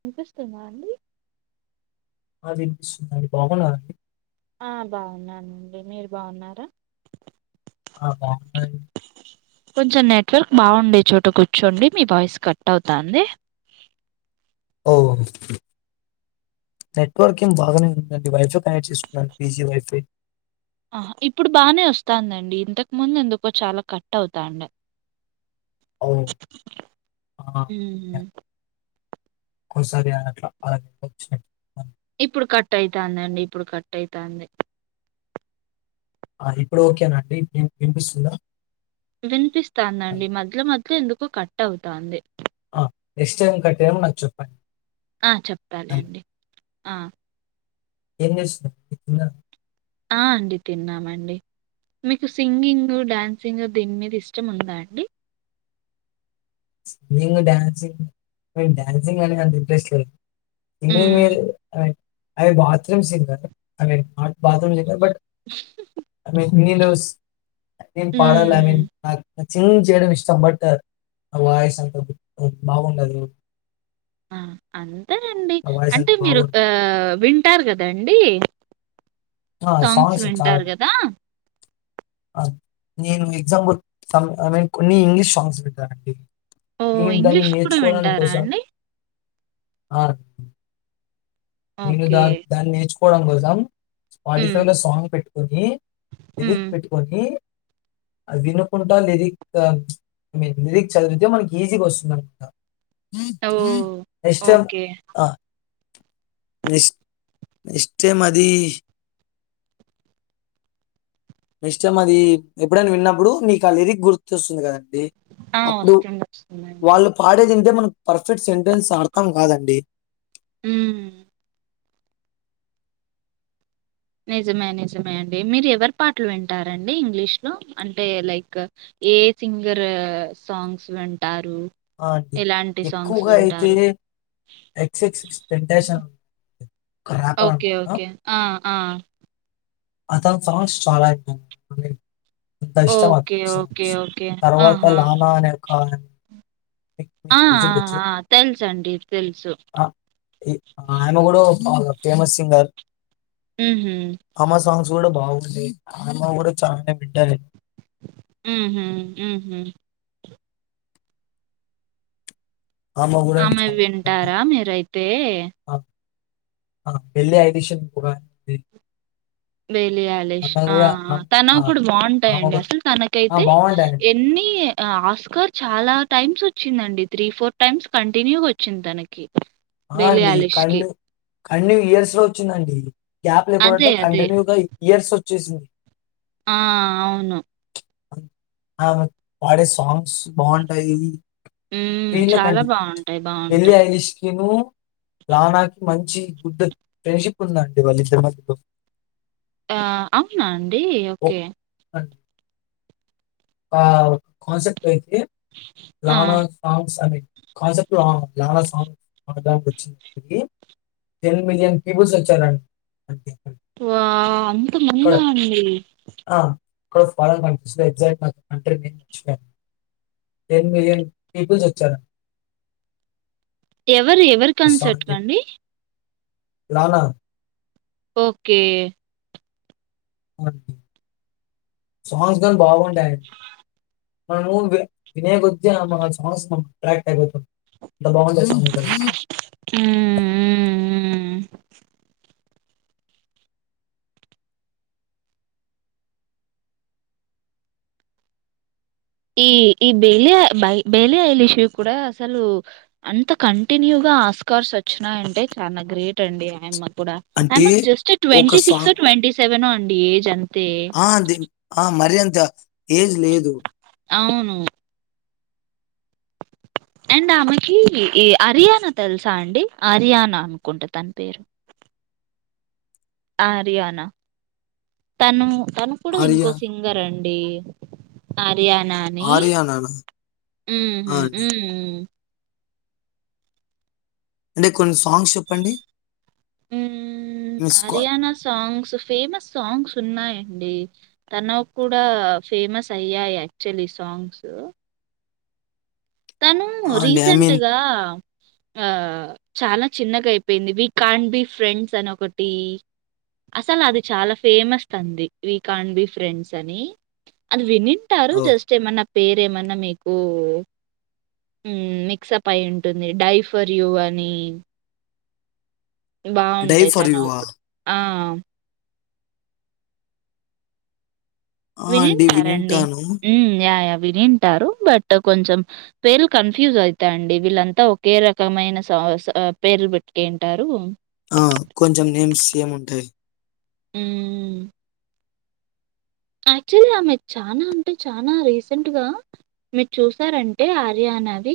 ఇనిపీస్తుంద అండి ఆ వినిపిస్తుందండి బాగున్నార అండ్ ఆ బాగున్నానండి మీరు బాగున్నారా ఆ బాగున్నా అండి కొంచెం నెట్వర్క్ బాగుండే చోటు కూర్చోండి మీ వాయిస్ కట్ అవుతాంది ఓ నెట్వర్క్ ఏం బాగానే ఉందండి వైఫై కనెక్ట్ చేసుకున్నాను పీజీ వైఫై ఆ ఇప్పుడు బానే వస్తాందండి ఇంతకు ముందు ఎందుకో చాలా కట్ అవుతాండే ఓహ్! మ్ హు ఒకొసారి అని అట్లా అలా [unintelligible] ఇప్పుడు కట్ అయితందండి ఇప్పుడు కట్ అయితంది ఆ ఇప్పుడు ఓకేనా అండి ఇ వినిపిస్తుందా హలో! వినిపిస్తాదండి మధ్యలో మధ్యలో ఎందు కట్ అవుతంది ఆ ఎెక్స్ట్ టైం కట్ అయిన నాకు చెప్పండి ఆ హలో! చెప్పాలేండి ఆ ఏం చెస్ తిన్నర ఆ అండి తిన్నామండి మీకు సింగింగ్ డాన్సింగ్ దీని మీద ఇష్టం ఉందా అండి సింగింగ్ డన్సింగ్ డన్సింగ్ అనే అంత ఇంట్రెస్ట్ లేదు తినేది మ్మ్ వేరు అయ్ ఐ బాత్రూమ్ సింగ్ డి I mean bathroom singer but I mean నిను నును పాడాల ఐ మ్మ్ మీన్ నాక్ న చింగ్ చేయడం ఇష్టం బట్ నా వాయిస్ అంత బ్ బాగుండదు ఆ అంన్ తెనండి నా వాయిస్ అంత అంటే మీరు బాగోదు. ఆ విన్ అంటారు కదండి ఆ! సాంగ్స్ చాలా వింటారు కదా ఆ నేను ఎగ్జాంపుల్ ఐ మీన్ కొన్ని ఇంగ్లీష్ సాంగ్స్ వింట్టానండి ఓ ఇంగ్లీష్ కూడా వింటారా అండి ఆ నిను ఓకే. ద దన్నేర్చ్ కోడం కోసం హ్మ్. [unintelligible] లో సాంగ్ పె ఓకే తెలిక్ హ్మ్. పెట్టుకుంటే అది వినుకుంటా లిరిక్ ఐ మీన్ లిరిక్ చదివితే మనకి ఈజీగా వస్తుందినమాట ఓహ్! ఇష్టం ఓకే. ఆ నె నెక్స్ట్ టైమ్ అది నెక్ట్ టైమ్ అది ఎప్పుడైనా విన్నప్పుడు నీకు ఆ లిరిక్ గుర్తొస్తుంది కదా ఆ! అప్పుడు వస్తుంది. వస్తుందండి. వాళ్ళు పాడేది ఇంటే మనం పర్ఫెక్ట్ సెంటెన్స్ అర్థం కాదండి హ్మ్. నిజమే నిజమే అండి మీరు ఎవరి పాటలు వింటారండి ఇంగ్లీష్ లో అంటే లైక్ ఏ సింగర్ సాంగ్స్ వింటార్ ఆ అండి ఎక్కువగా అయితే వింటారు? ఎక్స్ ఎక్స్ [unintelligible] ఒకే ఒకే ఆ ఆ అతను సాంగ్స్ చాల విన ఎంత ఇష్టం ఓకే. అతని ఓకే. Songs okay. తర్వాత ఆహా! లాన అనే ఒక ఆమె మీకు ఆ మీకు తెలిసుండొచ్చు. ఆ తెల్ చండి ఆ ఇ ఆయన ఒగడు ఫాలో ఫేమస్ సింగర్ ఉహు ఇది కూడా బాగుంది అ అమ్మాయి కూడా చాన వినంటాది మ్మ్ హ్మ్ ఆమె కూడా నేను ఆమెవి చాలా వింటార వింటాను. మీరైతే ఆ! ఆ ఎల్లొ [unintelligible] లే లే ఆలేష్ ఆ ఆ తనవి కూడ ఆమె బాగుంటాయండి కూడా అసలు ఆ! తనకైతే బాగుంటాయి. ఎన్ని ఆస్కార్ చాల టైమ్స్ వచ్చిందండి త్రీ ఫోర్ టైమ్స్ కంటిన్యూ వచ్చింది తనకి ఆ బేలి అండి ఆలిష్ కి కన్ను కన్ను ఇయర్స్ లో వచ్చిందండి గ్యాప్ అదే లేకుంనట్ల అదే కంటిన్యూగ ఇయర్స్ ఓ చేసింది ఆ అవును ఆమె పాడే సాంగ్స్ బావుంటాయి ఉ చాల బావుంటాయి బావుంటాయి తిను లవనాకి మంచ్ చి గుడ్ ఫ్రెడ్షిప్ ఉంది అండి వాళ్ళ ఇద్దరి మధ్యలో ఆ అవునా అం ది ఒక్ ఒకే వావ్ [unintelligible] తే ఆ లావా ఫామ్స్ అనే concept song [unintelligible] ten million peoples వచ్చారు అండి వా ఇక్కడ అంతమంది అండి ఆ ఇక్కడ ఫారిన్ కంట్రీస్ లో ఎగ్జాక్ట్ అంటే నచ్చ టెన్ మిలియన్ పీపుల్స్ వచ్చారు ఎవరు ఎవరి కన్సర్ట్ అండి లాలా ఓకే సాంగ్స్ కానీ బాగుంటాయండి మనము వినేయ కొద్దీ మా సాంగ్స్ మన అట్రాక్ట్ అయిపోతాం అంత బాగుంటది ఉ ఈ ఈ బేలి బ బేలియలి ఇషూ కూడా అసలు అంత కంటిన్యూగా ఆస్కార్స్ వచ్చినయంటే చాలా గ్రేట్ అండి ఐ అంటే మాకు జస్ట్ ఒక twenty six song twenty seven అండి ఏజ్ అంతే ద ఏజ్ లేదు అవును అండ్ ఆమెకి ఈ హర్యానా తెలుసా అండి హర్యానా అనుకుంటా తన పేరు ఆ ఆర్యనా తను తను కూడా ఆర్య ఇంకో సింగర్ అండి అండి ఆర్యనాన్ని ఆర్యనానా? ఆ! హు అండి. ఉహ్ అంటే కొన్ని సాంగ్స్ చెప్పండి ఉ మిస్ కా హర్యానా సాంగ్స్ ఫేమస్ సాంగ్స్ ఉన్నాయి అండి తన కూడా ఫేమస్ అయ్యాయి యాక్చువల్లీ సాంగ్స్ తను ఆ! అండి. ఐ మీన్ రీసెంట్గా ఆ చాలా చిన్నగా అయిపోయింది వి కాన్ బి ఫ్రెండ్స్ అని ఒకటి అసలు అది చాలా ఫేమస్ అంది వి కాన్ బి ఫ్రెండ్స్ అని అది విని ఉంటారు ఓహ్! జస్ట్ ఏమన్నా పేరు ఏమన్నా మీ ఓ మిక్సప్ అయి ఉంటుంది డైఫర్ యూ అని 'డై బాగుంటాయి ఫర్ యూ' ఆ? తనుప్పుడు ఆ ఆ! అండి వినింటారండి వినుంటాను. హు యాయా వింటారు బట్ కొంచెం పేర్లు కన్ఫ్యూజ్ అవుతాయిండి వీళ్ళంతా ఒకే రకమైన సాస ఆ పేర్లు పెట్టుకు ఉంటారు ఆ కొంచెం నేమ్స్ ఏముంటాయి హ్మ్. యాక్చువల్లీ ఆమె చానా అంటే చానా రీసెంట్గా, మీరు చూసారంటే ఆర్యానాది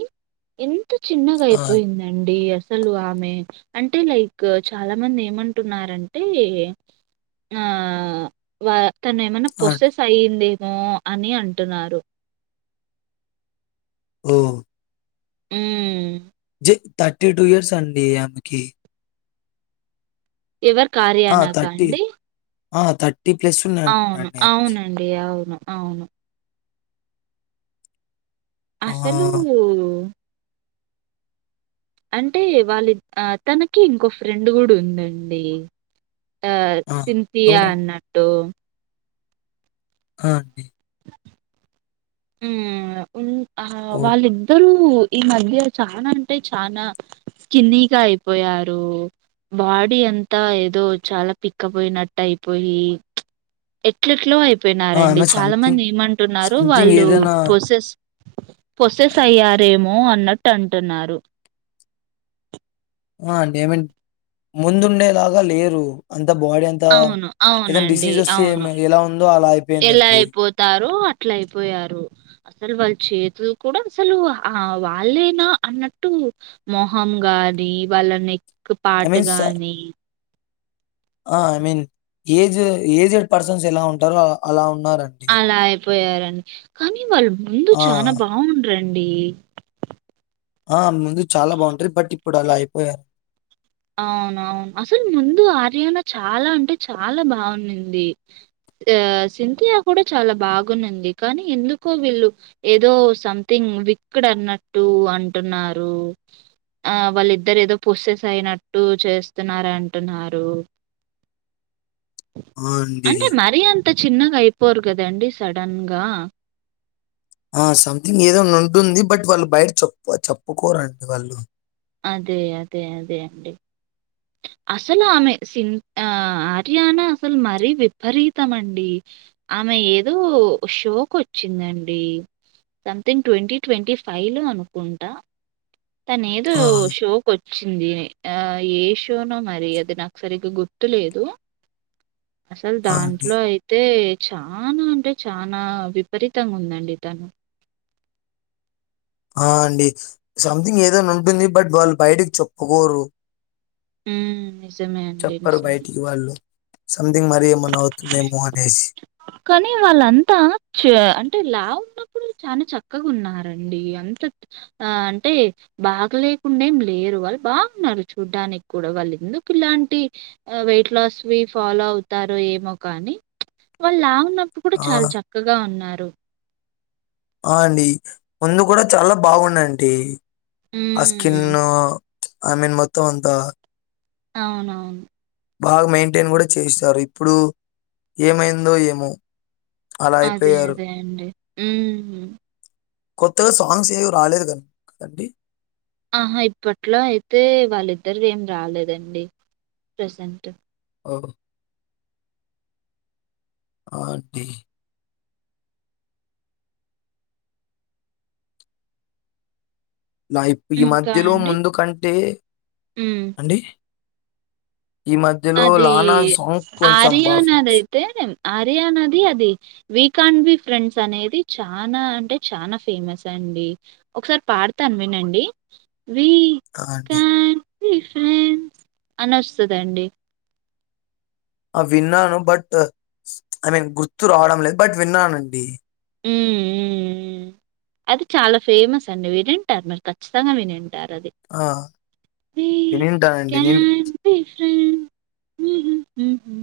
ఇన్ చిన్నగా ఆ! అయిపోయిందండి అస్ అసలు ఆమె అంటే లైక్ చాలా మంది ఏమంటున్నారుంటే, ఆ వా తను ఏమన్ ఆ! పొసెస్ అయింది. మో అని అంటున్నారు. ఓ ఉమ్ జె థర్టీ టూ ఇయర్స్ అండి ఆమెకి. ఎవర్ ఆ! కార్యయానాకా అండి. ఆ థట్ అవును అవునండి అవును. అవును అసలు ఆహ్, అంటే వాళ్ళ తనకి ఇంకో ఫ్రెండ్ కూడ ఉందండి. ఆ సింతియా ఎవరండి? అన్నట్టు ఆ అండి ఉమ్ ఉ ఆ ఓహ్! వాళ్ళిద్దరు ఈ మధ్య చానా అంటే చానా స్కిన్నిగా అయిపోయారు, బాడీ ఎంతా ఏదో చాలా పిక్కపోయినట్టు అయిపోయి, ప్చ్ ఎట్ల ఎట్లో అయిపో ఆ! పోయినారండి ఆమె చాలా సంథింగ్, మంది ఏమంటున్నారు సంథింగ్ వాళ్ళు డు ఏదైనా పొసెస్ పొసెస్ అయ్యారేమో మో అన్నట్టు అంటున్నారు. ఆ అంటడి ఏమన్ ముందుండే లాగా లేరు. అంత బాడీ అంత అవును. ఏదన్న అవునండి. డిసీజ్ వస్తే అవును. ఏమో ఎలా ఉందో అలా అయిపోయిందండి. అట్ల అయిపోయారు అసలు వాళ్ళ చేతులు కూడా అసలు ఆ వాళ్ళేనా అన్నట్టు, మొహం గాని వాళ్ళని ఒక ఐ మీన్ స పాటగాని ఆ I mean age aged persons ఎలా ఉంటారో అలా ఉన్ న్నా రండి పోయారని కానీ వాళ్ళు ముందు చానా బావుండ్ర అండి ఆ ముందు చాలా బాగుంటది, బట్ ఇప్పుడు అలా అయిపోయారు. అవునవును అసలు ముందు ఆర్యన చాలా అంటే చాలా బాగున్నింది, ఆ సింతియా కూడా చాలా బాగున్నింది కానీ, ఎందుకో వీళ్ళు ఏదో సంథింగ్ విక్డ్ అన్నట్టు అంటున్నారు, ఆ వాళ్ళిద్దరు ఏదో పొస్సెస్ అయినట్ టు చేస్తున్నరంటున్నారు. ఆ! అండి. అంటే మరిీ అంత చిన్నగా అయిపోరు కదండి సడన్గా ఆ సంథింగ్ ఏదోనా ఉంటుంది బట్ వాళ్ళు బయట చెప్పు చెప్పుకోరండి వాళ్ళు అదే అదే అదే అండి అసలు ఆమె సిన్ ఆర్యానా అసలు మరీ విపరీతం అండి ఆమె ఏదో షోక్ వచ్చిందండి సంథింగ్ ట్వంటీ ట్వంటీ ఫైవ్ లో అనుకుంటా తనే ఏదో ఆ! షోకి వచ్ చ్చింది ఆ ఏ షోనో మరి అది నాకు సరిగా గుర్తు లేదు అసలు ఆ! అండి. దాంట్లో అయితే చానా అంటే చా నా విపరీతంగా ఉందండి తను ఆ అండి సంథింగ్ ఏదైనా ఉంటుంది బట్ వాళ్ళు బయటకి చెప్పుకోరు ఉమ్ నిజమే అండి నిజమే సథింగ్ మరే మ్ వుతుఉందేమో అనేసి కానీ వాళ్ళంతా చ అంటే లా ఉన్నప్పుడు చాలా చక్కగా ఉన్నారండి అంత ఆ అంటే బాగలేకుండడా ఏం లేరు వాళ్ళు బాగున్నారు చూడ్డానికి కూడా వాళ్ళు ఎందుకు ఇలాంటి వెయిట్ లాస్వి ఫాలో అవుతారో ఏమో కానీ వల్లావున్న ఇప్పు డు ఆ! చాలా చక్కగా ఉన్నారు ఆ అండి ముందు కూడా చాలా బాగున్నాయ్ డి అస్కిన్ హ్మ్. ఐ మీన్ మొత్తం అంత అవునవును బాగా మెయింటెన్ కూడా చేస్తారు ఇప్పుడు ఏమైందో ఏమో అలా అదే అయిపోయారు. అదే అండి ఉ కొత్తగా సాంగ్స్ ఏవి రాలేదు కదండి ఆహా ఇప్పట్లో అయితే వాళ్ళిద్దరు ఏం రాలేదండి ప్రసెంట్ ఓ ఆ అండి లా ఈ ఇంకా మధ్యలో అండి? ముందు కంటే హ్మ్. అండి ఈ మధ్యలో అది లానా సాంగ్ కొంచెం బాగా సు సు ఆర్యనాద్ది అది వికాండ్ బి ఫ్రెండ్స్ అనేది చానా అంటే చానా ఫేమస్ అండి ఒకసారి పాడతాను వినండి అ అండి రిఫ్రెంస్ అని వస్తదండి ఆ విన్నాను బట్ ఐ మీన్ గుర్తు రావడం లేదు బట్ విన్నానండి ఉమ్ ఉమ్ అది చాలా ఫేమస్ అండి వినింటారు మీరు ఖచ్చితంగా విని టారండి ఆ! వీ వినుంటానండి. నేను కాన్ డు ఫ్రెండ్స్ ఉమ్ హు హు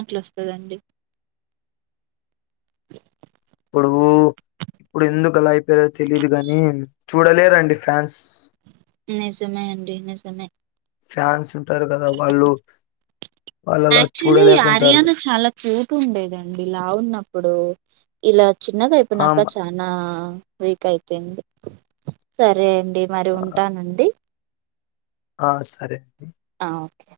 అట్లాొస్తదండి ఇప్పుడు ఇప్పుడు ఎందుకు అలా అయిపోయారో తెలిదు గాని చూడలేరండి ఫ్యాన్స్ నిజమే అండి నిజమే ఫాన్స్ వాళ్ళలా యాక్చువల్లీ చూడలేకుంటారు. ఆర్యానా చాలా క్యూట్ ఉండేదండి లావు ఉన్నప్పుడు ఇలా చిన్నగా ఆ! హ్మ్. అయిపోయినాక చనా వీక్ అయిపోయింది సరే అండి డి మరి ఆ! ఉంటానండి ఆ సరే అండి ఆహా ఓకే